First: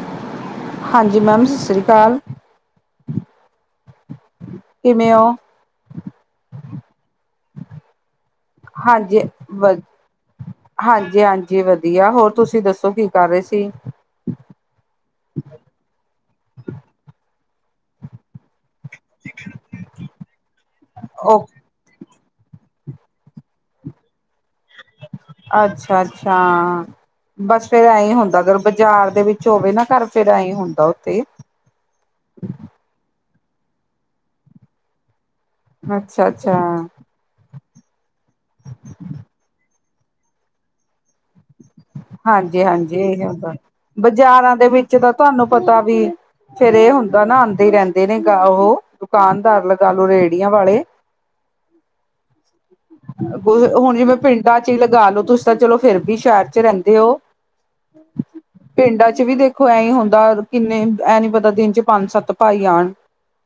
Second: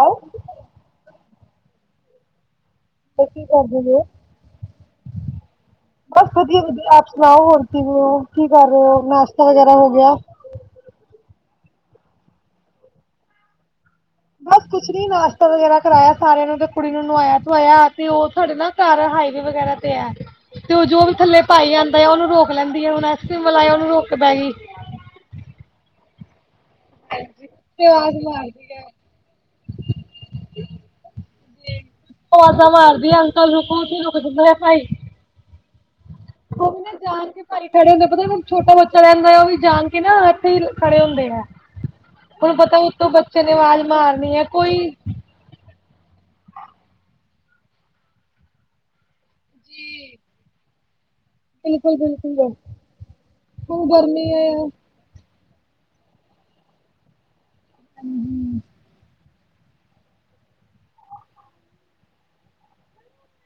ਆਏ [unintelligible] ਹਾਂਜੀ ਮੈਮ ਸਾਸਰੀ ਕਾਲ। ਤੇ ਕੀ ਕਰਦੇ ਜੇ? ਕਿਵੇਂ ਹੋ? ਬਸ ਵਧੀਆ-ਵਧੀਆ ਆਪ ਸੁਣਾਓ, ਹੋਰ ਕਿਵੇਂ ਓ, ਕੀ ਕਰ ਰਹੇ ਓ, ਨਾਸ਼ਤਾ ਵਗੈਰਾ ਹੋ ਗਿਆ? ਹਾਂਜੀ-ਹਾਂਜੀ ਵਧੀਆ, ਹੋਰ ਤੁਸੀਂ ਦੱਸੋ ਕੀ ਕਰ ਰਹੇ ਸੀ? ਬਸ ਕੁੱਛ ਨੀ ਨਾਸ਼ਤਾ ਵਗੈਰਾ ਕਰਾਇਆ ਸਾਰਿਆਂ ਨੂੰ ਤੇ ਕੁੜੀ ਨੂੰ ਨੁਵਾਇਆ-ਧੁਵਾਇਆ ਤੇ ਉਹ ਥੋੜੀ ਨਾ ਸਾਰਾ ਹਾਈ ਵੇ ਵਗੈਰਾ ਤੇ ਐ, ਤੇ ਉਹ ਜੋ ਵੀ ਓ ਥੱਲੇ ਪਾਈ ਆਨ ਤੇ ਉਹਨੂੰ ਰੋਕ ਲੈਂਦੀ ਏ, ਹੁਣ ਐਸਕ੍ਰੀਮ ਵਾਲਾ ਆਇਆ, ਉਹਨੂੰ ਰੋਕ ਕੇ ਬੇਗ੍ਹੀ। ਅੱਛਾ-ਅੱਛਾ। ਬਸ ਫੇਰ ਤੇ ਐਂਈਂ ਆਵਾਜ਼ ਹੁੰਦਾ, ਅਗਰ ਮਾਰਦੀ ਹੈ। ਬਾਜ਼ਾਰ ਦੇ ਵਿੱਚ ਹੋਵੇ ਨਾ ਘਰ, ਫੇਰ ਐਂਈਂ ਹੁੰਦਾ ਉੱਥੇ। ਅਵਾਜਾਂ ਮਾਰਦੀ ਏ ਅੰਕਲ ਰੁਕੋ, ਉੱਥੇ ਈ ਰੁਕ ਜਾਦੇਂ ਏ ਨੇ ਭਾਈ। ਅੱਛਾ-ਅੱਛਾ। ਹੁਣ [unintelligible] [unintelligible] ਖੜੇ ਹੁੰਦੇ ਪਤਾ ਨੀ ਛੋਟਾ ਬੱਚਾ ਰਹਿੰਦਾ ਉਹ ਵੀ ਜਾਣ ਕੇ ਨਾ ਇੱਥੇ ਹੀ ਖੜੇ ਹੁੰਦੇ ਆ। ਹਾਂਜੀ ਹਾਂਜੀ ਏ ਹੁੰਦਾ ਮਾਰਨੀ ਹੈ ਬਾਜ਼ਾਰਾਂ ਦੇ ਕੋਈ ਵਿੱਚ ਤਾਂ ਤੁਹਾਨੂੰ ਪਤਾ ਵੀ ਫੇਰ ਏ ਹੁੰਦਾ ਨਾ ਆਂਦੇ ਰਹਿੰਦੇ ਨੇ ਗਾ ਉਹ ਦੁਕਾਨਦਾਰ ਲਗਾਲੋ ਜੀ ਰੇੜੀਆਂ ਵਾਲੇ। ਬਿਲਕੁਲ ਬਿਲਕੁਲ ਹੂੰ ਹੁਣ ਜਿਵੇਂ ਗਰਮੀ ਹੈ ਪਿੰਡਾਂ ਚ ਹੀ। ਲਗਾਲੋ ਤੁਸੀਂ ਤਾਂ ਚਲੋ ਫਿਰ ਵੀ ਸ਼ਹਿਰ ਚ ਰਹਿੰਦੇ ਓ ਪਿੰਡਾਂ ਚ ਵੀ ਦੇਖ ਖੋ ਐਈ ਹੁੰਦਾ ਕਿੰਨੇ ਐ ਨੀ ਪਤਾ ਦਿਨ ਚ ਪੰਜ ਸੱਤ ਭਾਈ ਆਣ।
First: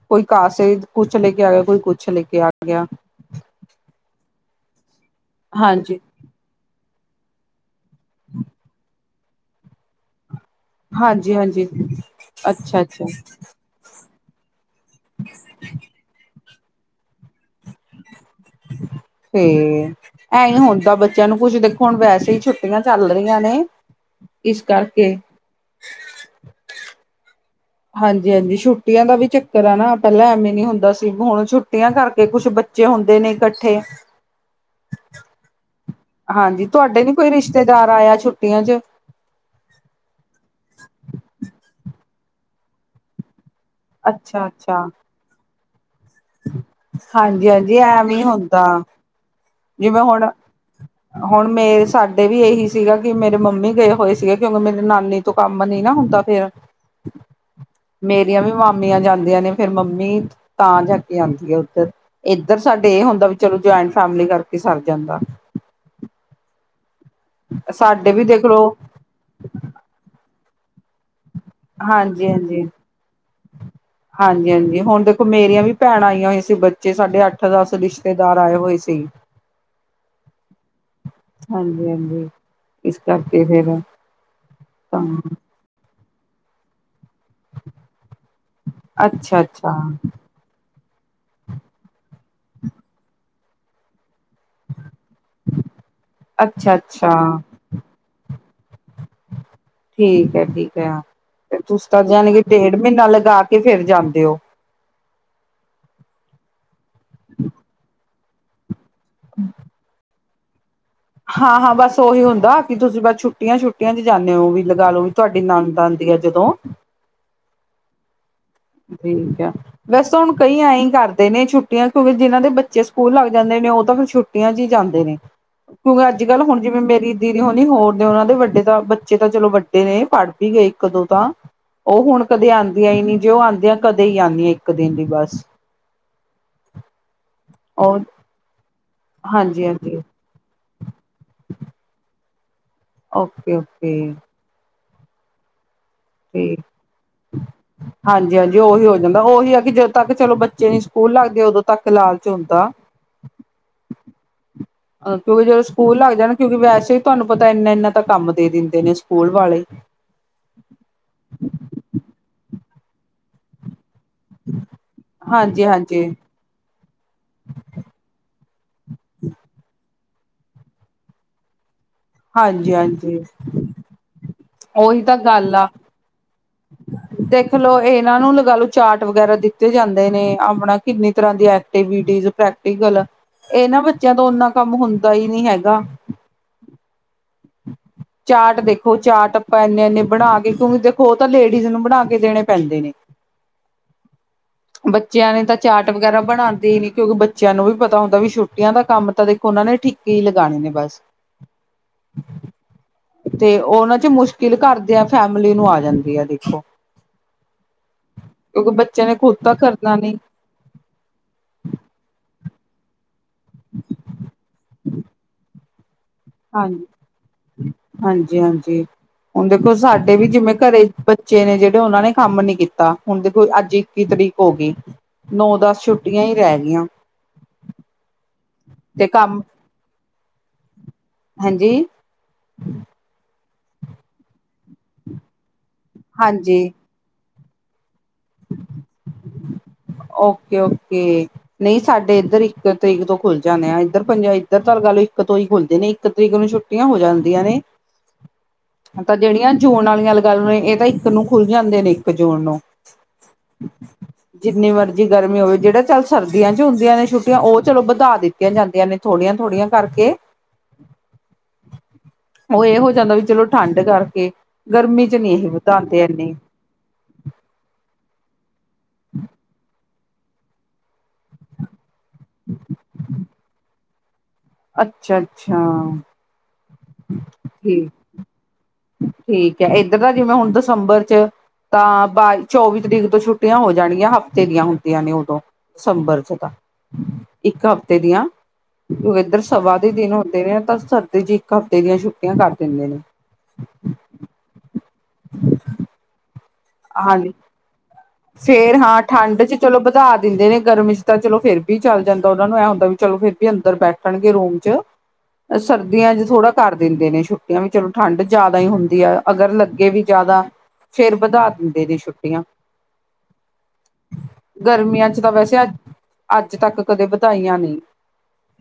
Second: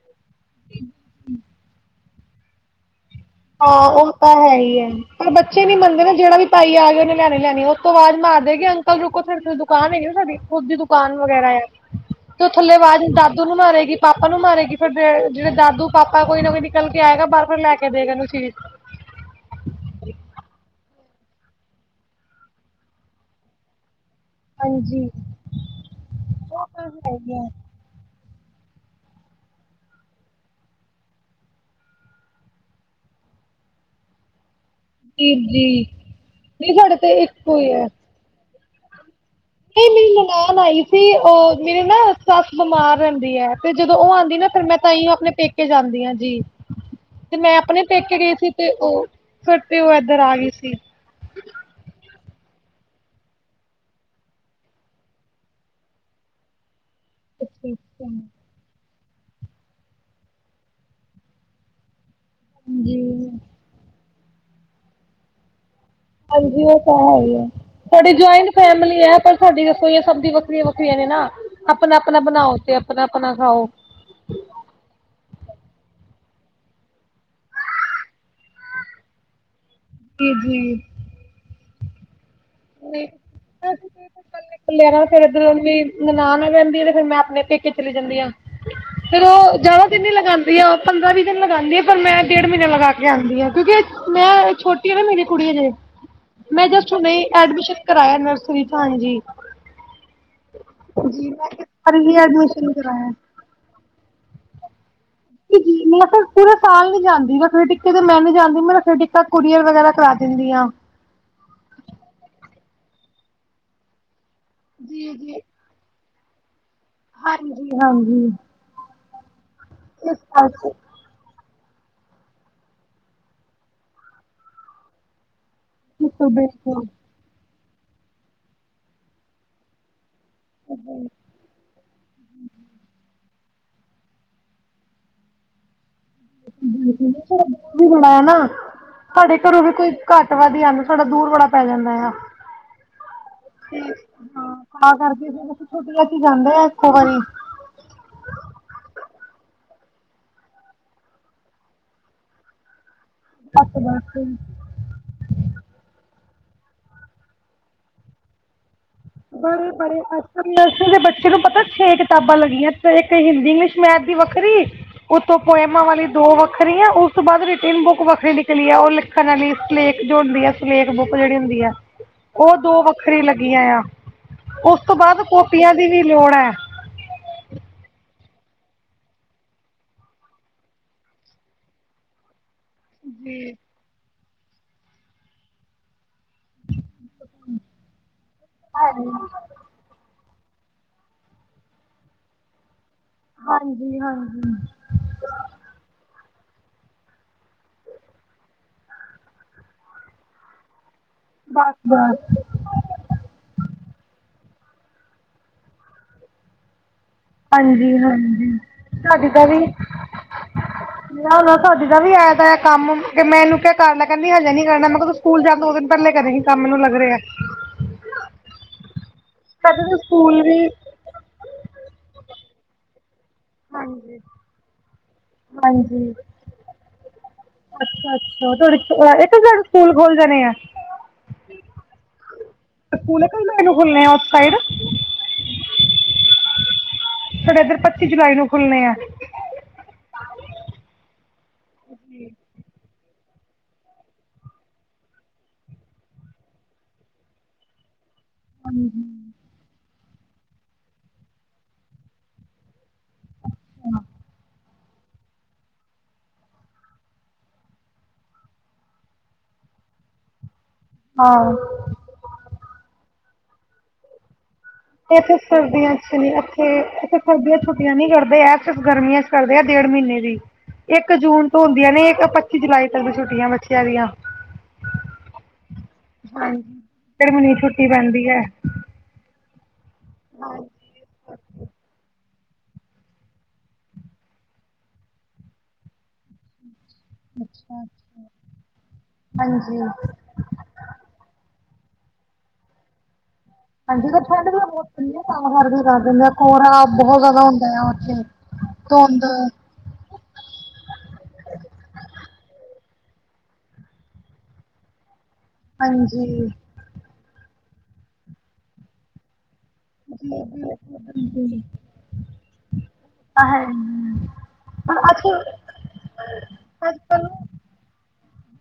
ਕੋਈ ਕਾਸੇ ਕੁੱਛ ਲੈ ਕੇ ਆ ਗਿਆ ਕੋਈ ਕੁੱਛ ਲੈਕੇ ਆ ਗਿਆ। ਹਾਂ ਉਹ ਤਾਂ ਹੈਈ ਐ ਪਰ ਬੱਚੇ ਨੀ ਹਾਂਜੀ। ਮੰਨਦੇ ਨਾ ਜਿਹੜਾ ਵੀ ਭਾਈ ਆ ਗਏ ਉਹਨੇ ਲੈਣੇ ਹੀ ਲੈਣੇ ਉਤੋਂ ਵਾਜ ਮਾਰ ਦੇ ਕਿ ਅੰਕਲ ਰੁਕੋ [unintelligible] ਦੁਕਾਨ ਹੈਗੀ ਨਾ ਤੁਹਾਡੀ। ਖੁਦ ਦੀ ਦੁਕਾਨ ਹਾਂਜੀ ਵਗੈਰਾ ਐ ਹਾਂਜੀ। ਤੇ ਉਹ ਥੱਲੇ ਅੱਛਾ ਆਵਾਜ਼ ਅੱਛਾ। ਦਾਦੂ ਨੂੰ ਮਾਰੇਗੀ ਪਾਪਾ ਨੂੰ ਮਾਰੇਗੀ ਫੇਰ ਬੇ ਜਿਹੜੇ ਦਾਦੂ ਪਾਪਾ ਕੋਈ ਨਾ ਕੋਈ ਨਿਕਲ ਕੇ ਆਏਗਾ ਬਾਰ ਫਿਰ, ਲੈ ਕੇ ਦਏਗਾ ਏਨੂੰ ਚੀਜ਼ ਫਿਰ, ਐਈ ਹੁੰਦਾ ਬੱਚਿਆਂ ਨੂੰ ਕੁੱਝ ਦੇਖੋ ਹੁਣ ਵੈਸੇ ਈ ਛੁੱਟੀਆਂ ਚੱਲ ਰਹੀਆਂ ਨੇ। ਇਸ ਹਾਂਜੀ ਕਰਕੇ ਉਹ ਤੇ ਹੈਈ ਐ। ਹਾਂਜੀ ਹਾਂਜੀ ਛੁੱਟੀਆਂ ਦਾ ਵੀ ਚੱਕਰ ਏ ਨਾ ਪਹਿਲਾਂ ਐਵੇਂ ਨੀ ਹੁੰਦਾ ਸੀ ਹੁਣ ਛੁੱਟੀਆਂ ਕਰਕੇ ਕੁੱਛ ਬੱ ਚੇ ਹੁੰਦੇ ਨੇ ਇਕੱਠੇ। ਚੀਜ਼ੀ। ਹਾਂਜੀ ਤੁਹਾਡੇ ਨੀ ਕੋਈ ਰਿਸ਼ਤੇਦਾਰ ਆਇਆ ਛੁੱਟੀਆਂ ਚ। ਨਹੀ ਮੇਰੀ ਨਨਾਣ ਆਈ ਸੀ ਉਹ ਮੇਰੀ ਨਾ ਸੱਸ ਬਮਾਰ ਰਹਿੰਦੀ ਐ। ਤੇ ਜਦੋਂ ਉਹ ਆਂਦੀ ਅੱਛਾ ਨਾ ਫੇਰ ਮੈਂ ਅੱਛਾ ਤਾਂਹੀਓ ਆਪਣੇ ਪੇਕੇ ਜਾਂਦੀ ਆਂ। ਜੀ ਤੇ ਹਾਂਜੀ ਮੈਂ ਹਾਂਜੀ ਆਪਣੇ ਪੇਕੇ ਐਵੇਂ ਗਈ ਸੀ ਹੁੰਦਾ ਤੇ ਓ ਫੇਰ ਤੇ ਓ ਜਿਵੇਂ ਏਧਰ ਹੁਣ ਆ ਗਈ ਸੀ। ਹੁਣ ਮੇਰੇ ਸਾਡੇ ਵੀ ਇਹੀ ਸੀਗਾ ਕਿ ਮੇਰੇ ਮੰਮੀ ਗਏ ਹੋਏ ਸੀਗੇ ਕਿਉਂਕਿ ਮੇਰੀ ਨਾਨੀ ਤੋਂ ਕੰਮ ਨੀ ਨਾ ਹੁੰਦਾ ਫੇਰ ਅੱਛਾ ਅੱਛਾ ਮੇਰੀਆਂ ਵੀ ਮਾ ਮੀਆਂ ਜਾਂਦੀਆਂ ਨੇ ਫੇਰ ਮੰਮੀ ਤਾਂ ਜਾ ਕੇ ਆਂਦੀ ਆ ਹੈ ਉੱਧਰ। ਇੱਧਰ ਜੀ ਸਾਡੇ ਇਹ ਹੁੰਦਾ ਵੀ ਚਲੋ ਜੁਆਇੰਟ ਫੈਮਿਲੀ ਕਰਕੇ ਸਰ ਜਾਂਦਾ। ਹਾਂਜੀ ਓ ਤਾਂ ਹੈਈ ਐ ਸਾਡੇ ਤੁਹਾਡੀ ਵੀ ਜੁਆਇੰਟ ਦੇਖਲੋ ਫੈਮਲੀ ਏ। ਪਰ ਸਾਡੀ ਰਸੋਈਆਂ ਸਭ ਦੀਆ ਵੱਖਰੀਆਂ ਵੱਖਰੀਆਂ ਨੇ ਨਾ ਆਪਣਾ ਅਪਣਾ ਹਾਂਜੀ ਬਣਾਓ ਹਾਂਜੀ ਤੇ ਆਪਣਾ ਅਪਣਾ ਖਾਓ। ਹਾਂਜੀ ਹਾਂਜੀ ਹੁਣ ਦੇਖੋ ਮੇਰੀਆਂ ਵੀ ਭੈਣਾਂ ਆਈਆਂ ਹੋਈਆਂ ਸੀ ਬੱਚੇ ਸਾਢੇ ਅੱਠ ਦਸ ਰਿਸ਼ ਰਿਸ਼ਤੇਦਾਰ ਆਏ ਹੋਏ ਸੀ। ਕੀ ਜੀ। ਹਾਂਜੀ ਹਾਂਜੀ। ਇਸ ਨਹੀਂ ਕਰਕੇ ਫੇਰ ਤਾਂ [unintelligible] ਫਿਰ ਇਧਰੋਂ ਵੀ। ਨਨਾਣ ਰਹਿੰਦੀ ਆ ਤੇ ਫੇਰ ਮੈਂ ਆਪਣੇ ਪੇਕੇ ਚਲੀ ਜਾਂਦੀ ਆ ਫੇਰ ਅੱਛਾ ਉਹ ਅੱਛਾ ਜ਼ਿਆਦਾ ਦਿਨ ਨੀ ਲਗਾਂਦੀ। ਜਾ ਪੰਦਰਾਂ ਵੀਹ ਦਿਨ ਲਗਾਂਦੀ ਆ ਪਰ ਮੈਂ ਡੇਢ ਮਹੀਨੇ ਲਗਾ ਕੇ ਆਂਦੀ ਆ ਕਿਉਂਕਿ ਮੈਂ ਛੋਟੀ ਆ ਨਾ ਮੇਰੀ ਕੁੜੀ ਹਜੇ ਮੈਂ ਅੱਛਾ ਜਸਟ ਹੁਣੀ ਅੱਛਾ ਐਡਮਿਸ਼ਨ ਕਰਾਇਆ ਨਰਸਰੀ ਚ ਹਾਂਜੀ। ਠੀਕ ਐ ਠੀਕ ਐ ਜੀ ਮੈਂ ਤੇ ਇਸ ਤੁਸੀਂ ਵਾਰ ਤਾਂ ਹੀ ਜਾਣੀ ਕਿ ਐਡਮਿਸ਼ਨ ਡੇਢ ਮਹੀਨਾ ਕਰਾਇਆ ਲਗਾ ਕੇ ਫੇਰ ਜਾਂਦੇ ਓ। ਮੈਂ ਮਤਲਬ ਪੂਰੇ ਸਾਲ ਨੀ ਜਾਂਦੀ [unintelligible] ਟਿੱਕੇ ਤੇ ਮੈਂ ਨੀ ਜਾਂਦੀ ਮੈਂ ਰੱਖੜੀ ਟਿੱਕਾ ਕੁੜੀਆਂ ਵਗੈਰਾ ਕਰਾ ਦਿੰਦੀ ਆ। ਹਾਂ ਹਾਂ ਬਸ ਉਹੀ ਹੁੰਦਾ ਕਿ ਤੁਸੀਂ ਬਸ ਛੁੱਟੀਆਂ ਛੁੱਟੀਆਂ ਚ ਜਾਂਦੇ ਹੋ ਵੀ। ਲਗਾਲੋ ਵੀ ਜੀ ਜੀ ਤੁਹਾਡੀ ਨਣਦ ਆਂਦੀ ਐ ਜਦੋਂ। ਹਾਂਜੀ ਹਾਂਜੀ। ਠੀਕ ਆ ਵੈਸੇ ਇਸ ਤਾਂ ਹੁਣ ਕਈ ਕਰਕੇ ਐਂਈ ਕਰਦੇ ਨੇ ਛੁੱਟੀ। ਯ ਤੇ ਹੋਵੇ ਛੁੱਟੀਆਂ ਕਿਉਂਕਿ ਜਿਨਾਂ ਦੇ ਬੱਚੇ ਸਕੂਲ ਲੱਗ ਜਾਂਦੇ ਨੇ ਉਹ ਤਾਂ ਫਿਰ ਛੁਟੀਆਂ ਚ ਹੀ ਜਾਂਦੇ ਨੇ ਬਿਲਕੁਲ ਕਿਉਂਕਿ ਅੱਜ ਕੱਲ੍ਹ ਹੁਣ ਜਿਵੇਂ ਬਿਲਕੁਲ ਮੇਰੀ ਦੀਦੀ ਹੋਣੀ ਹੋਰ ਨੇ ਉਹਨਾਂ ਦੇ ਵੱਡੇ ਤਾਂ ਬੱਚੇ ਤਾਂ ਚਲੋ ਵੱਡੇ ਨੇ ਪੜ੍ਹ ਵੀ ਗਏ ਇੱਕ ਦੋ ਤਾਂ ਉਹ ਹੁਣ ਕਦੇ ਆਉਂਦੀਆਂ ਹੀ ਨਹੀਂ ਜੇ ਉਹ ਆਉਂਦੇ ਆ ਕਦੇ ਹੀ ਆਉਂਦੀਆਂ ਇੱਕ ਦਿਨ ਲਈ ਬਸ ਬਿਲਕੁਲ ਵੀ ਉਹ ਰਲਾ ਨਾ ਸਾਡੇ ਘਰੋਂ ਹਾਂਜੀ ਵੀ ਕੋਈ ਹਾਂਜੀ ਘੱਟ ਅੱਤਵਾਦੀਆ ਨੂੰ ਸਾਡਾ ਦੂਰ ਬੜਾ ਪੈ ਜਾਂਦਾ ਆ ਓਕੇ ਓਕੇ ਤਾਂ ਕਰਕੇ ਫ਼ਿਰ ਛੁੱਟੀਆਂ ਚ ਠੀਕ ਜਾਂਦੇ ਆ ਇੱਕੋ ਵਾਰੀ ਹਾਂਜੀ ਹਾਂਜੀ ਉਹੀ ਹੋ ਜਾਂਦਾ ਉਹੀ ਆ ਕਿ ਜਦੋਂ ਤੱਕ ਚਲੋ ਬੱਚੇ ਨੀ ਸਕੂਲ ਲੱਗਦੇ ਉਦੋਂ ਤੱਕ ਲਾਲਚ ਹੁੰਦਾ ਘੱਟ ਜਾਣਾ ਕਿ ਨਹੀਂ ਕਿਉਂਕਿ ਜਦੋਂ ਸਕੂਲ ਲੱਗ ਜਾਣ ਕਿਉਂਕਿ ਵੈਸੇ ਤੁਹਾਨੂੰ ਪਤਾ ਇੰਨਾ ਇੰਨਾ ਤਾਂ ਕੰਮ ਦੇ ਦਿੰਦੇ ਨੇ ਸਕੂਲ ਵਾਲੇ ਬੜੇ ਬੜੇ ਅੱਛ ਨਰਸ ਦੇ ਬੱਚੇ ਨੂੰ ਪਤਾ ਛੇ ਕਿਤਾਬਾਂ ਲੱਗੀਆਂ ਇੱਕ ਹਿੰਦੀ ਇੰਗਲਿਸ਼ ਮੈਥ ਦੀ ਵ ਵੱਖਰੀ ਉਤੋਂ ਹਾਂਜੀ ਪੋਇਮਾਂ ਹਾਂਜੀ ਵਾਲੀ ਦੋ ਵੱਖਰੀਆਂ ਉਸ ਤੋਂ ਬਾਅਦ ਰਿਟਿੰਨ ਬੁੱਕ ਵੱਖਰੀ ਨਿਕਲੀ ਹੈ ਉਹ ਲਿਖਣ ਵਾਲੀ ਸਲੇਕ ਜੋ ਹੁੰਦੀ ਹੈ ਸਲੇਕ ਬੁੱਕ ਜਿਹੜੀ ਹੁੰਦੀ ਹੈ ਹਾਂਜੀ ਹਾਂਜੀ ਕਿਆ ਆ ਉਸ ਤੋਂ ਬਾਅਦ ਕੋੋਪੀਆਂ ਦੀ ਵੀ ਲੋੜ ਹੈ ਹ ਦੇਖਲੋ ਇਹਨਾਂ ਨੂੰ ਲਗਾ ਲੋ ਚਾਰਟ ਵਗੈਰਾ ਦਿੱਤੇ ਜਾਂਦੇ ਨੇ ਆਪਣਾ ਕਿੰਨੀ ਤਰ੍ਹਾਂ ਦੀ ਐਕਟੀਵਿਜ ਪ੍ਰੈਕਟੀਕਲ ਜੀ ਇਹ ਨਾ ਬੱਚੇ ਜਦੋਂ ਓਨਾ ਕੰਮ ਹੁੰਦਾ ਹੀ ਨਹੀਂ ਹੈਗਾ ਚਾਰ ਦੇਖੋ ਚਾਰਟ ਆਪਾ ਇੰਨੇ ਇੰਨੇ ਬਣਾ ਕੇ ਕਿਉਂਕਿ ਦੇਖੋ ਉਹ ਤਾਂ ਲੇਡੀਜ਼ ਨੂੰ ਬਣਾ ਕੇ ਦੇਣੇ ਪੈਂਦੇ ਨੇ ਹਾਂਜੀ ਹਾਂਜੀ ਬੱਚਿਆਂ ਨੇ ਤਾਂ ਚਾਟ ਵਗੈਰਾ ਬਣਾਉਂਦੇ ਹੀ ਨੀ ਕਿਉਂਕਿ ਬੱਚਿਆਂ ਨੂੰ ਵੀ ਪਤਾ ਹੁੰਦਾ ਵੀ ਛੁੱਟੀਆਂ ਦਾ ਕੰਮ ਤਾਂ ਦੇਖੋ ਉਹਨਾਂ ਨੇ ਠੀਕ ਹੀ ਲਗਾਣੇ ਨੇ ਬਸ ਬਸ ਬਸ ਤੇ ਉਹਨਾਂ ਚ ਮੁਸ਼ਕਿਲ ਘਰ ਦੇ ਆ ਫੈਮਲੀ ਨੂੰ ਆ ਜਾਂਦੀ ਹੈ ਦੇਖੋ ਹਾਂਜੀ ਹਾਂਜੀ ਕਿਉਂਕਿ ਬੱਚੇ ਨੇ ਤੁਹਾਡੇ ਖੁਦ ਤਾਂ ਇਹ ਵੀ ਕਰਨਾ ਨੀ ਨ ਤੁਹਾਡੇ ਦਾ ਵੀ ਆਇਆ ਦਾ ਕੰਮ ਕਿ ਮੈਂ ਇਹਨੂੰ ਕਿਹਾ ਕਰ ਲੈ ਕਹਿੰਦੀ ਹਜੇ ਨੀ ਕਰਨਾ ਮੈਂ ਕਿਹਾ ਤੂੰ ਸਕੂਲ ਜਾਣ ਤੋਂ ਦੋ ਦਿਨ ਪਹਿਲੇ ਕਰੇਗੀ ਕੰਮ ਮੈਨੂੰ ਹਾਂਜੀ ਲੱਗ ਰਿਹਾ ਹਾਂਜੀ ਹਾਂਜੀ ਹੁਣ ਦੇਖੋ ਸਾਡੇ ਵੀ ਜਿਵੇਂ ਘਰੇ ਬੱਚੇ ਨੇ ਜਿਹੜੇ ਉਹਨਾਂ ਨੇ ਕੰਮ ਨੀ ਕੀਤਾ ਹੁਣ ਦੇਖੋ ਅੱਜ ਇੱਕੀ ਤਰੀਕ ਹੋ ਗਈ ਨੌ ਦਸ ਹਾਂਜੀ ਛੁੱਟੀਆਂ ਹੀ ਰਹਿ ਗਈਆਂ ਅੱਛਾ ਅੱਛਾ ਤੁਹਾਡੇ ਇਕ ਤੇ ਕੰਮ ਤੁਹਾਡੇ ਸਕੂਲ ਖੁੱਲ ਜਾਣੇ ਆ ਹਾਂਜੀ ਸਕੂਲ ਇੱਕ ਨੂੰ ਖੁਲਣੇ ਆ ਉਸ ਸਾਈਡ ਹਾਂਜੀ। ਸਾਡੇ ਇੱਧਰ ਪੱਚੀ ਜੁਲਾਈ ਨੂੰ ਖੁੱਲਣੇ ਆ। ਓਕੇ ਓਕੇ ਨਹੀਂ ਸਾਡੇ ਇੱਧਰ ਇੱਕ। ਤਰੀਕ ਤੋਂ ਖੁੱਲ ਜਾਂਦੇ ਆ ਇੱਧਰ ਪੰਜ ਇੱਧਰ ਤਾਂ ਗੱਲ ਇੱਕ ਤੋਂ ਹੀ ਖੁੱਲਦੇ ਨੇ ਇੱਕ ਤਰੀਕ ਨੂੰ ਛੁੱਟੀਆਂ ਹੋ ਜਾਂਦੀਆਂ ਨੇ। ਹੂੰ। ਤਾਂ ਜਿਹੜੀਆਂ ਜੂਨ ਵਾਲੀਆਂ ਲਗਾ ਲੋ ਇਹ ਤਾਂ ਇੱਕ ਨੂੰ ਖੁੱਲ ਜਾਂਦੇ ਨੇ ਇੱਕ ਜੂਨ ਨੂੰ। ਜਿੰਨੀ ਮਰਜ਼ੀ ਗਰਮੀ ਹੋਵੇ ਜਿਹੜਾ ਚੱਲ ਸਰਦੀਆਂ 'ਚ ਹੁੰਦੀਆਂ ਨੇ ਛੁੱਟੀਆਂ ਉਹ ਚਲੋ ਵਧਾ ਦਿੱਤੀਆਂ ਜਾਂਦੀਆਂ ਨੇ। ਥੋੜ੍ਹੀਆਂ ਥੋੜ੍ਹੀਆਂ ਕਰਕੇ। ਹਾਂ। ਉਹ ਇਹ ਹੋ ਜਾਂਦਾ ਵੀ ਚਲੋ ਠੰਡ ਕਰਕੇ ਗਰਮੀ 'ਚ ਨਹੀਂ ਇਹ ਵਧਾਉਂਦੇ ਇਨੀਂ। ਤੇ ਇੱਥੇ ਸਰਦੀਆਂ 'ਚ ਛੁੱਟੀਆਂ ਨੀ ਕਰਦੇ, ਆ ਸਿਰਫ਼ ਗਰਮੀਆਂ 'ਚ ਕਰਦੇ ਆ ਡੇਢ ਮਹੀਨੇ ਦੀ। ਇੱਕ ਜੂਨ ਤੋਂ ਹੁੰਦੀਆਂ ਨੇ ਇੱਕ ਪੱਚੀ ਜੁਲਾਈ ਤੱਕ ਛੁੱਟੀਆਂ ਬੱਚਿਆਂ ਦੀਆਂ। ਅੱਛਾ ਅੱਛਾ ਹਾਂਜੀ ਡੇਢ ਮਹੀਨੇ ਦੀ ਠੀਕ ਛੁੱਟੀ ਰਹਿੰਦੀ ਆਂ। ਠੀਕ ਹੈ ਇੱਧਰ ਤਾਂ ਜਿਵੇਂ ਹੁਣ ਦਸੰਬਰ 'ਚ ਹਾਂਜੀ ਤਾਂ। ਚੌਵੀ ਤਰੀਕ ਤੋਂ ਛੁੱਟੀਆਂ ਹੋ ਜਾਣਗੀਆਂ ਹਫ਼ਤੇ ਦੀਆਂ ਹੁੰਦੀਆਂ ਨੇ ਉਦੋਂ ਦਸੰਬਰ 'ਚ ਤਾਂ। ਇੱਕ ਹਫ਼ਤੇ ਦੀਆਂ ਕਿਉਂ ਏਧਰ ਸਭਾ ਹਾਂਜੀ ਦੇ ਦਿਨ। ਹੁੰਦੇ ਏ ਤਾਂ ਸਰਦੀ 'ਚ ਇੱਕ ਹਫ਼ਤੇ ਦੀਆਂ ਛੁੱਟੀਆਂ ਕਰ ਦਿੰਦੇ ਨੇ। ਹਾਂਜੀ ਤੇ ਠੰਡ ਵੀ ਬਹੁਤ ਵਧੀਆ ਕੰਮ ਕਰਦੀ ਕਰ ਦਿੰਦੇ ਆ ਕੋਰਾ ਬਹੁਤ ਹਾਂਜੀ ਜ਼ਿਆਦਾ ਹੁੰਦਾ ਆ। ਉੱਥੇ ਫੇਰ ਹਾਂ ਧੁੰਦ ਠੰਡ 'ਚ। ਚਲੋ ਵਧਾ ਦਿੰਦੇ ਨੇ ਗਰਮ 'ਚ ਤਾਂ ਚਲੋ ਫੇਰ ਵੀ ਚੱਲ ਜਾਂਦਾ, ਉਹਨਾਂ ਨੂੰ ਇਹ ਹੁੰਦਾ ਵੀ ਚਲੋ ਫਿਰ ਵੀ ਅੰਦਰ ਬੈਠਣਗੇ ਰੂਮ 'ਚ। ਸਰਦੀਆਂ ਹਾਂਜੀ 'ਚ ਥੋੜ੍ਹਾ ਕਰ ਦਿੰਦੇ ਨੇ ਛੁੱਟੀਆਂ ਵੀ ਚਲੋ ਠੰਢ ਜ਼ਿਆਦਾ ਹੀ ਹੁੰਦੀ ਆ ਅਗਰ। ਲੱਗੇ ਵੀ ਜੀ ਜ਼ਿਆਦਾ, ਫਿਰ ਵਧਾ ਬਿਲਕੁਲ ਦਿੰਦੇ ਨੇ ਛੁੱਟੀਆਂ। ਹਾਂਜੀ। ਗਰਮੀਆਂ 'ਚ ਤਾਂ ਵੈਸੇ ਅੱ ਅੱਜ ਤੱਕ ਕਦੇ ਵਧਾਈਆਂ ਨਹੀਂ।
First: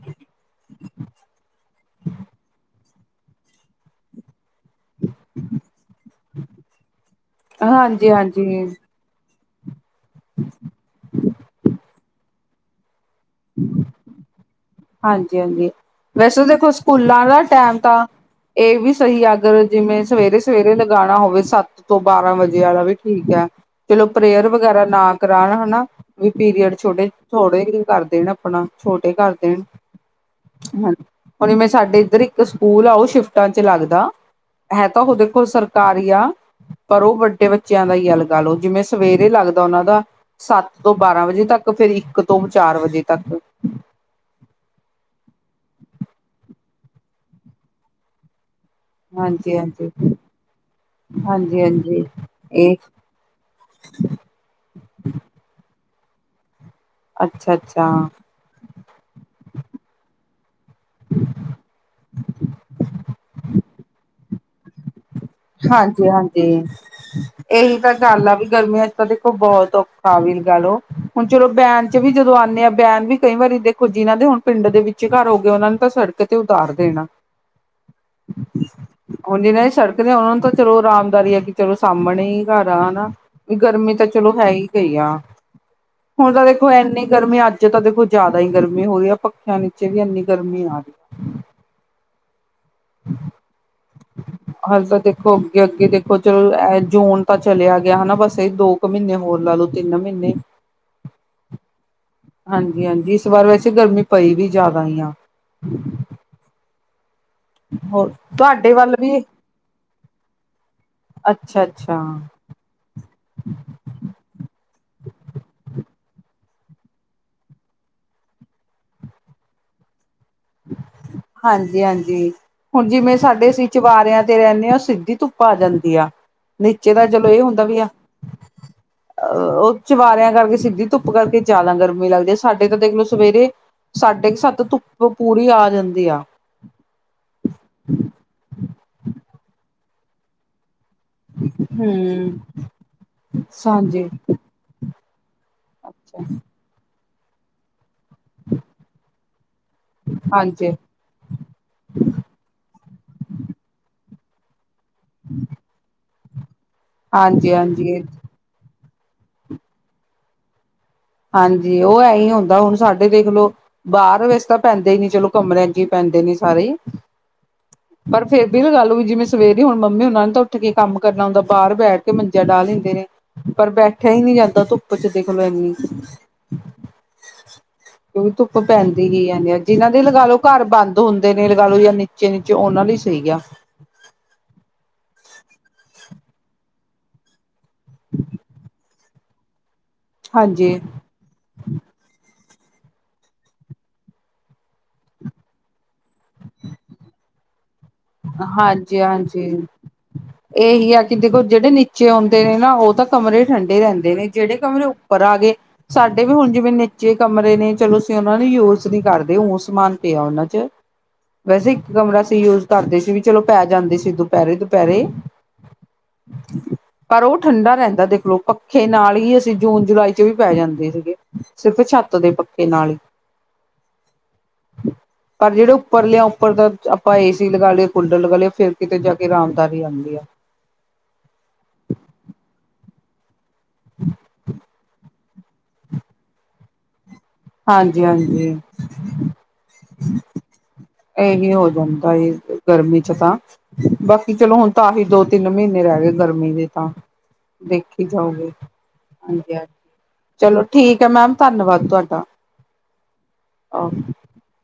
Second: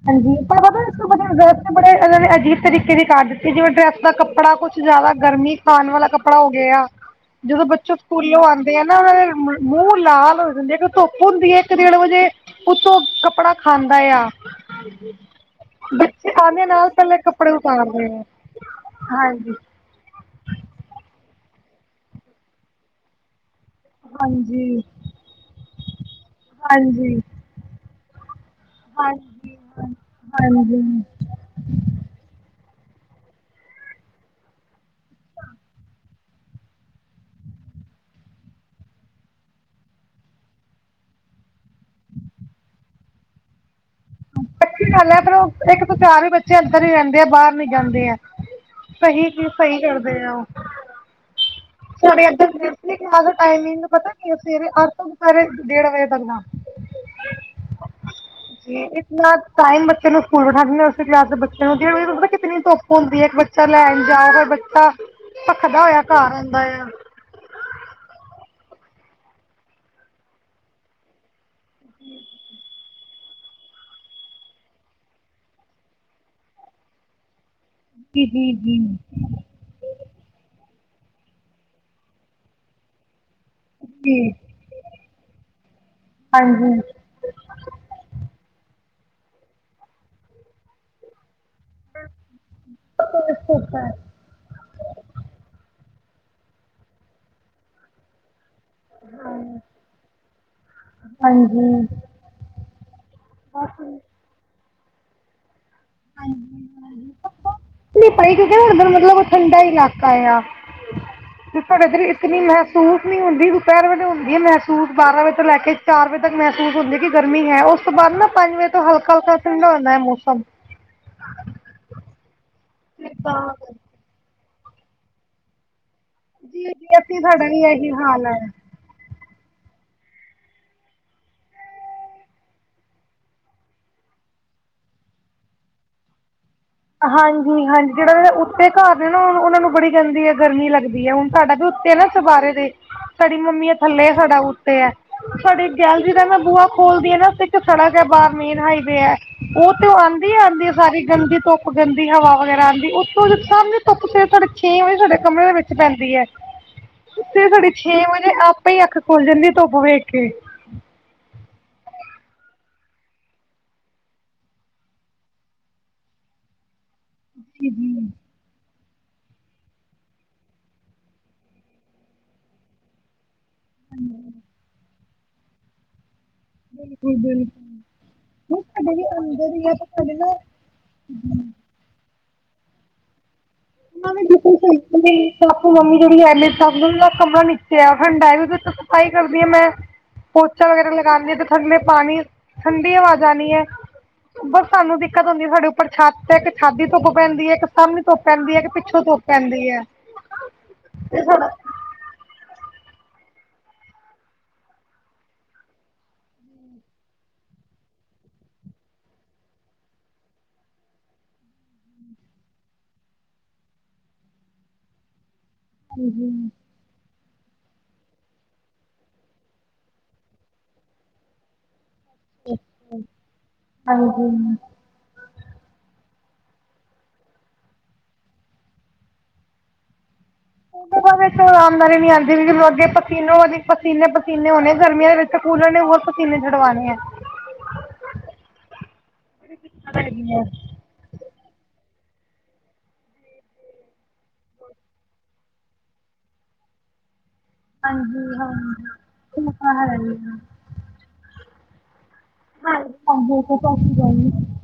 ਹਾਂਜੀ ਪਰ ਪਤਾ ਇਸ ਤੋ ਬੜੇ ਇਹਨਾਂ ਨੇ ਅਜੀਬ ਤਰੀਕੇ ਦੀ ਕਰ ਦਿੱਤੀ ਜਿਵੇਂ ਡਰੈਸ ਦਾ ਕੱਪੜਾ ਕੁਛ। ਜ਼ਿਆਦਾ ਗਰਮੀ 'ਚ ਪਾਉਣ ਵਾਲਾ ਕੱਪੜਾ ਹੋ ਗਿਆ, ਜਦੋਂ ਬੱਚੋਂ ਹਾਂਜੀ ਸਕੂਲੋਂ ਹਾਂਜੀ ਆਉਂਦੇ ਆ। ਨਾ ਉਹਨਾਂ ਦੇ ਮੂੰਹ ਲਾਲ ਹੋ ਜਾਂਦੇ ਕਿਉਂ ਧੁੱਪ ਹੁੰਦੀ ਹੈ, ਇੱਕ ਡੇਢ ਵਜੇ, ਉੱਤੋਂ। ਕੱਪੜਾ ਖਾਂਦਾ ਆ। ਹਾਂਜੀ, ਹਾਂਜੀ ਬੱਚੇ ਵੈਸੇ ਆਨੇ ਦੇਖੋ ਨਾਲ ਪਹਿਲੇ ਸਕੂਲਾਂ ਦਾ ਕੱਪੜੇ ਟਾਈਮ ਤਾਂ, ਉਤਾਰਦੇ ਨੇ। ਇਹ ਵੀ ਸਹੀ ਆ ਹਾਂਜੀ। ਅਗਰ। ਜਿਵੇਂ ਸਵੇਰੇ ਸਵੇਰੇ ਲਗਾਉਣਾ ਹੋਵੇ, ਸੱਤ ਤੋਂ ਬਾਰਾਂ ਵਜੇ ਵਾਲਾ ਵੀ ਠੀਕ ਹੈ। ਚਲੋ ਪ੍ਰੇਅਰ ਹਾਂਜੀ, ਵਗੈਰਾ ਨਾ ਕਰਾਉਣ ਹਨਾ। ਵੀ ਪੀਰੀਅਡ ਛੋਟੇ ਹਾਂਜੀ। ਥੋੜੇ ਜੇ ਕਰ ਦੇਣ, ਆਪਣਾ ਛੋਟੇ ਕਰ ਹਾਂਜੀ, ਦੇਣ। ਹਾਂ, ਹਾਂਜੀ ਹੁਣ ਜਿਵੇਂ ਸਾਡੇ ਇੱਧਰ ਇੱਕ ਸਕੂਲ ਆ ਉਹ ਸ਼ਿਫਟਾਂ 'ਚ ਲੱਗਦਾ। ਹੈ ਤਾਂ ਉਹ ਦੇਖੋ ਸਰਕਾਰੀ ਆਂ। ਪਰ ਉਹ ਵੱਡੇ ਬੱਚਿਆਂ ਦਾ ਹੀ ਲਗਾ ਲਓ ਜਿਵੇਂ ਸਵੇਰੇ ਲੱਗਦਾ ਉਹਨਾਂ ਦਾ। ਸੱਤ ਤੋਂ ਬਾਰਾਂ ਵਜੇ ਤੱਕ ਫਿਰ ਇੱਕ ਤੋਂ ਚਾਰ ਵਜੇ ਤੱਕ। ਅੱਛੀ ਗੱਲ ਹੈ ਪਰ, ਉਹ ਇੱਕ ਤਾਂ ਵਿਚਾਰ ਵੀ ਬੱਚੇ ਅੰਦਰ ਹੀ ਰਹਿੰਦੇ ਆ, ਬਾਹਰ ਨੀ ਜਾਂਦੇ ਆ। ਸਹੀ ਚੀਜ਼ ਹਾਂਜੀ ਸਹੀ ਹਾਂਜੀ ਕਰਦੇ ਆ, ਉਹ ਹਾਂਜੀ ਹਾਂਜੀ ਸਾਡੇ ਏਧਰ। ਇਹ ਟਾਈਮਿੰਗ ਪਤਾ ਕੀ ਹੈ ਸਵੇਰੇ ਅੱਠ ਤੋਂ ਦੁਪਹਿਰੇ ਡੇਢ ਵਜੇ ਤੱਕ ਦਾ। ਅੱਛਾ ਅੱਛਾ। ਜੀ ਇਹ। ਨਾ ਟਾਈਮ ਬੱਚੇ ਨੂੰ ਸਕੂਲ ਬਠਾ ਦਿੰਦੇ ਉਸੇ ਕਲਾਸ ਦੇ ਬੱਚੇ ਨੂੰ ਡੇਢ ਵਜੇ ਪਤਾ ਕਿੰਨੀ ਧੁੱਪ ਹੁੰਦੀ ਹੈ। ਬੱਚੇ ਲੈਣ ਜਾਓ ਫੇਰ ਬੱਚਾ ਭਖਦਾ ਹੋਇਆ ਹਾਂਜੀ ਘਰ ਹਾਂਜੀ ਆਉਂਦਾ ਆਂ। ਇਹੀ ਤਾਂ ਗੱਲ ਆ ਵੀ ਗਰਮੀਆਂ 'ਚ ਤਾਂ ਦੇਖੋ ਬਹੁਤ ਔਖਾ ਵੀ ਲਗਾ ਲਉ, ਹੁਣ ਚਲੋ। ਵੈਨ ਵਿੱਚ ਵੀ ਜਦੋਂ ਆਉਂਦੇ ਆ ਵੈਨ ਵੀ ਕਈ ਵਾਰੀ ਦੇਖੋ ਜਿਨ੍ਹਾਂ ਦੇ ਹੁਣ ਪਿੰਡ ਦੇ ਵਿੱਚ ਘਰ ਹੋ ਗਏ ਉਹਨਾਂ ਨੂੰ ਤਾਂ ਸੜਕ ਤੇ ਉਤਾਰ ਦੇਣਾ। ਜੀ, ਜੀ, ਹਾਂਜੀ ਜੀ। ਹੁਣ ਜਿਨਾਂ ਦੇ ਸੜਕ। ਤੇ ਆਂ ਉਹਨਾਂ ਨੂੰ ਤਾਂ ਚਲੋ ਆਰਾਮਦਾਰੀ ਆਗੀ, ਚਲੋ ਸਾਹਮਣੇ ਹੀ ਘਰ ਆ ਹਨਾ। ਵੀ ਗਰਮੀ ਤਾਂ ਜੀ, ਚਲੋ ਹੈ ਹੀ ਗਈ ਆ ਹੁਣ ਤਾਂ ਦੇਖੋ ਹਾਂਜੀ। ਇੰਨੀ। ਗਰਮੀ ਅੱਜ ਤਾਂ ਦੇਖੋ ਜ਼ਿਆਦਾ ਹੀ ਗਰਮੀ ਹੋ ਰਹੀ ਹੈ। ਪੱਖਿਆਂ ਨੀਚੇ ਵੀ ਇੰਨੀ ਗਰਮੀ ਆ ਰਹੀ। ਹੂੰ ਰਸੋਈ 'ਚ ਧੁੱਪ ਆਂ। ਹਾਲੇ ਤਾਂ ਦੇਖੋ, ਅੱਗੇ ਅੱਗੇ ਦੇਖੋ, ਚਲੋ ਏ ਜੂਨ ਤਾਂ ਚਲਿਆ ਗਿਆ ਹਨਾ, ਬਸ ਇਹ ਦੋ ਇੱਕ ਮਹੀਨੇ ਹੋਰ ਲਾ ਲੋ ਤਿੰਨ ਮਹੀਨੇ ਹਾਂਜੀ, ਹਾਂਜੀ ਇਸ ਵਾਰ ਵੈਸੇ ਹਾਂਜੀ ਗਰਮੀ ਪਈ ਵੀ ਜ਼ਿਆਦਾ ਈਆ ਹੋਰ ਤੁਹਾਡੇ [unintelligible] ਵੱਲ ਮਤਲਬ ਵੀ ਉਹ ਠੰਡਾ ਇਲਾਕਾ ਆ ਅੱਛਾ ਤੁਆਡੇ ਇਧਰ ਅੱਛਾ ਇਸਕਨੀ ਨਾ [inaudible] ਨੀ ਹੁੰਦੀ ਦੁਪੇਰ ਵੇਲੇ ਹੁੰਦੀ ਐ। ਮਹਿਸੂਸ ਬਾਰਾਂ ਵਜੇ ਤੋਂ ਲੈ ਕੇ ਚਾਰ ਵਜੇ ਤੱਕ ਮਹਿਸੂਸ ਹੁੰਦੀ ਕਿ ਗਰਮੀ ਹੈ ਉਸ ਤੋਂ ਬਾਅਦ ਨਾ ਪੰਜ ਵਜੇ ਤੋ ਹਲਕਾ-ਹਲਕਾ ਠੰਡਾ ਹੋਂਦਾ ਐ ਮੌਸਮ ਹਾਂਜੀ-ਹਾਂਜੀ ਹੁਣ ਜਿਵੇਂ ਸਾਡੇ ਸੀਂ ਚੁਬਾਰੇਯਾ ਤੇ ਰੇਨੇ ਆ ਸਿੱਧੀ ਧੁੱਪ ਆ ਜਾਂਦੀ ਆ। ਜੀ ਨੀਚੇ ਜੀ ਦਾ ਅਸੀਂ ਚਲੋ ਇਹ ਸਾਡਾ ਵੀ ਹੁੰਦਾ ਵੀਆ ਇਹੀ ਹਾਲ ਹੈ ਅ ਉਹ ਚਵਾਰਿਆਂ ਕਰਕੇ ਸਿੱਧੀ ਧੁੱਪ ਕਰਕੇ ਜ਼ਿਆਦਾ ਗਰਮੀ ਲੱਗਦੀ ਆ। ਸਾਡੇ ਤਾਂ ਦੇਖ ਲੋ ਸਵੇਰੇ ਸਾਢੇ ਕੁ ਸੱਤ ਧੁੱਪ ਪੂਰੀ ਆ ਜਾਂਦੀ ਆ। ਹਾਂਜੀ-ਹਾਂਜੀ ਜੇੜਾ ਜੇੜਾ ਉੱਤੇ ਘਰ ਨੇ ਨਾ ਊਨਾ ਉਨਾਂ ਨੂੰ ਬੜੀ ਗੰਦੀ ਹੈ। ਗਰਮੀ ਲੱਗਦੀ ਹੈ। ਹੁਣ ਤੁਹਾਡਾ ਵੀ ਉੱਤੇ ਆ ਨਾ ਚਬਾਰੇ ਹਾਂਜੀ ਦੇ ਸਾਡੀ ਮੰਮੀ ਦਾ ਥੱਲੇ ਸਾਡਾ ਉੱਤੇ ਐ ਸਾਡੇ ਗੈਲਰੀ ਅੱਛਾ ਦਾ ਮੈਂ ਬੂਹਾ ਖੋਲਦੀ ਐ। ਨਾ ਇੱਕ ਸੜਕ ਐ ਬਾਰ ਮੇਨ ਹਾਈਵੇ ਐ ਉ ਤੇ ਉਹ ਆਂਦੀ ਈ ਆਂਦੀ ਐ। ਹਾਂਜੀ। ਸਾਰੀ ਗੰਦੀ ਧੁੱਪ ਗੰਦੀ ਹਵਾ ਵਗੈਰਾ ਆਂਦੀ ਉੱਥੋਂ ਸਾਹਮਣੇ ਧੁਪ ਤੇੇ ਛੇ ਵਜੇ ਸਾਡੇ ਕਮਰੇ ਦੇ ਵਿੱਚ ਪੈਂਦੀ ਐ। ਤੇੇ ਹਾਂਜੀ ਸਾਡੀ ਹਾਂਜੀ ਛੇ ਵਜੇ ਤੇ ਆਪੇ ਈ ਅੱਖ ਖੁੱਲ ਜਾਂਦੀ। ਧੁੱਪ ਵੇਖ ਕੇ ਹਾਂਜੀ ਉ ਐਹੀ ਹੁੰਦਾ ਹੁਣ ਸਾਡੇ ਦੇਖਲਓ ਬਾਹਰ ਵੈਸੇ ਤਾਂ ਪੈਂਦੇ ਹੀ ਨੀ ਚਲੋ ਕਮਰਿਆਂ ਚ ਹੀ ਪੈਂਦੇ ਨੇ ਸਾਰੇ ਈ ਜੀ ਜੀ ਪਰ ਫੇਰ ਵੀ ਗੱਲ ਹੋਈ। ਜਿਵੇਂ ਸਵੇਰੇ ਹੁਣ ਮੰਮੀ ਉਨਾਂ ਨੇ ਤਾਂ ਉੱਠ ਕੇ ਕੰਮ ਕਰਨਾ ਹੁੰਦਾ। ਬਾਰ ਬੈਠ ਕੇ ਮੰਜੀਆ ਡਾਹ ਲੈਂਦੇ ਨੇ ਪਰ ਬੈਠਿਆ ਈ ਨੀ ਜਾਂਦਾ ਧੁੱਪ ਚ ਦੇਖ ਲਓ ਇੰਨੀ ਬਿਲਕੁਲ-ਬਿਲਕੁਲ ਕਿਉਂਕਿ, ਧੁੱਪ ਪੈਂਦੀ ਹੀ ਏਨੀ ਜਿਨਾਂ ਦੇ ਸਾਡੇ ਲਗਾ ਨਾ ਲੋ ਘਰ ਬੰਦ ਹੁੰਦੇ ਨੇ ਲਗਾ ਲੋ ਯਾਨੀ ਨੀਚੇ-ਨੀਚੇ, ਉਨਾਂ ਲਈ ਸਹੀ ਆ [unintelligible] ਮੰਮੀ ਜੇੜੀ ਹੈ। ਦਾ ਕਮਰਾ ਨੀਚੇ ਆ ਠੰਡਾ ਆਈ ਕਰਦੀ ਆ। ਮੈਂ ਪੋਚਾ ਹਾਂਜੀ ਵਗੈਰਾ ਲੱਗ ਗਾਨੀ ਆ। ਤੇ ਥੱਲੇ ਪਾਣੀ ਠੰਡੀ ਹਵਾ ਜਾਨੀ ਏ। ਬਸ ਸਾਨੂੰ ਦਿੱਕਤ ਹੁੰਦੀ ਹੈ‌। ਸਾਡੇ ਉੱਪਰ ਛੱਤ ਇੱਕ ਛੱਤ ਦੀ ਧੁੱਪ ਪੈਂਦੀ ਏ। ਇੱਕ ਸਾਮਨੀ ਧੁੱਪ ਪੈਂਦੀ ਹੈ ਇੱਕ ਪਿੱਛੋਂ ਧੁੱਪ ਹਾਂਜੀ-ਹਾਂਜੀ, ਪੈਂਦੀ ਹੈ ਇਹੀ ਆ ਕਿ ਦੇਖੋ ਸਾਡਾ ਜੇੜੇ ਨੀਚ ਨੀਚੇ ਆਉਂਦੇ ਨੇ ਨਾ ਉਹ ਤਾਂ ਕਮਰੇ ਠੰਡੇ ਰੇਂਦੇ ਨੇ। ਜੇੜੇ ਕਮਰੇ ਉੱਪਰ ਆ ਗੇ ਸਾਡੇ ਵੀ ਹੁਣ ਜਿਵੇਂ ਨੀਚੇ ਕਮਰੇ ਨੇ ਚਲੋ ਅਸੀਂ ਉਨਾਂ ਨੂੰ ਯੂਜ ਨੀ ਕਰਦੇ, ਉਹ ਸਮਾਨ ਪਿਆ ਉਨਾਂ 'ਚ ਵੈਸੇ ਇੱਕ ਕਮਰਾ ਅਸੀ ਯੂਜ ਕਰਦੇ ਸੀ। ਵੀ ਚਲੋ ਪੈ ਜਾਂਦੇ ਸੀ। ਦੁਪੇਰੇ, ਦੁਪੇਰੇ ਹੁੰ-ਹੁੰ ਪਰ ਉਹ ਠੰਡਾ ਰੇਂਦਾ ਦੇਖਲਓ, ਪੱਖੇ ਨਾਲ ਹੀ ਅਸੀਂ ਜੂਨ ਜੁਲਾਈ 'ਚ ਵੀ ਪੈ ਜਾਂਦੇ ਸੀਗੇ। ਸਿਰਫ ਛੱਤ ਦੇ ਪੱਖੇ ਨਾਲ ਈ ਹਾਂਜੀ ਪਰ ਜੇੜੇ ਉੱਪਰ ਲਿਆ ਉੱਪਰ ਦਾ ਆਪਾਂ ਏਸ ਤੀ ਲਗਾ ਲਏ, ਕੂਲਰ ਲਗਾ ਲਏ, ਫੇਰ ਕਿਤੇ ਜਾ ਕੇ ਰਾਮਧਾਰੀ ਆਂਦੀ ਏ। ਵਿੱਚ ਉਹ ਅਰਾਮਦਾਰੀ ਨੀ ਆਂਦੀ। ਵੀ ਜਦੋਂ ਅੱਗੇ ਪਸੀਨੋ ਪਸੀਨੇ, ਪਸੀਨੇ ਹੋਣੇ ਗਰਮੀਆਂ ਦੇ ਵਿੱਚ ਤੇ ਕੂਲਰ ਨੇ ਹੋਰ ਪਸੀਨੇ ਛਡਵਾਣੇ ਏ। ਹਾਂਜੀ-ਹਾਂਜੀ [unintelligible] ਏਹੀ ਹੋ ਜਾਂਦਾ ਏ। ਗਰਮੀ ਚ ਤਾਂ ਬਾਕੀ ਚਲੋ, ਹੁਣ ਤਾਂਹੀ ਦੋ ਤਿੰਨ ਮਹੀਨੇ ਰਹਿ ਗਏ। ਗਰਮੀ ਦੇ ਤਾਂ ਦੇਖੀ ਜਾਓਗੇ। ਉਹ ਹਾਂਜੀ ਹ ਤਾਂ ਹੈ ਹੀ ਆ। ਚਲੋ ਠੀਕ ਏ। ਮੈਮ ਧੰਨਵਾਦ ਤੁਹਾਡਾ ਹਾਂ ਓਕੇ [unintelligible]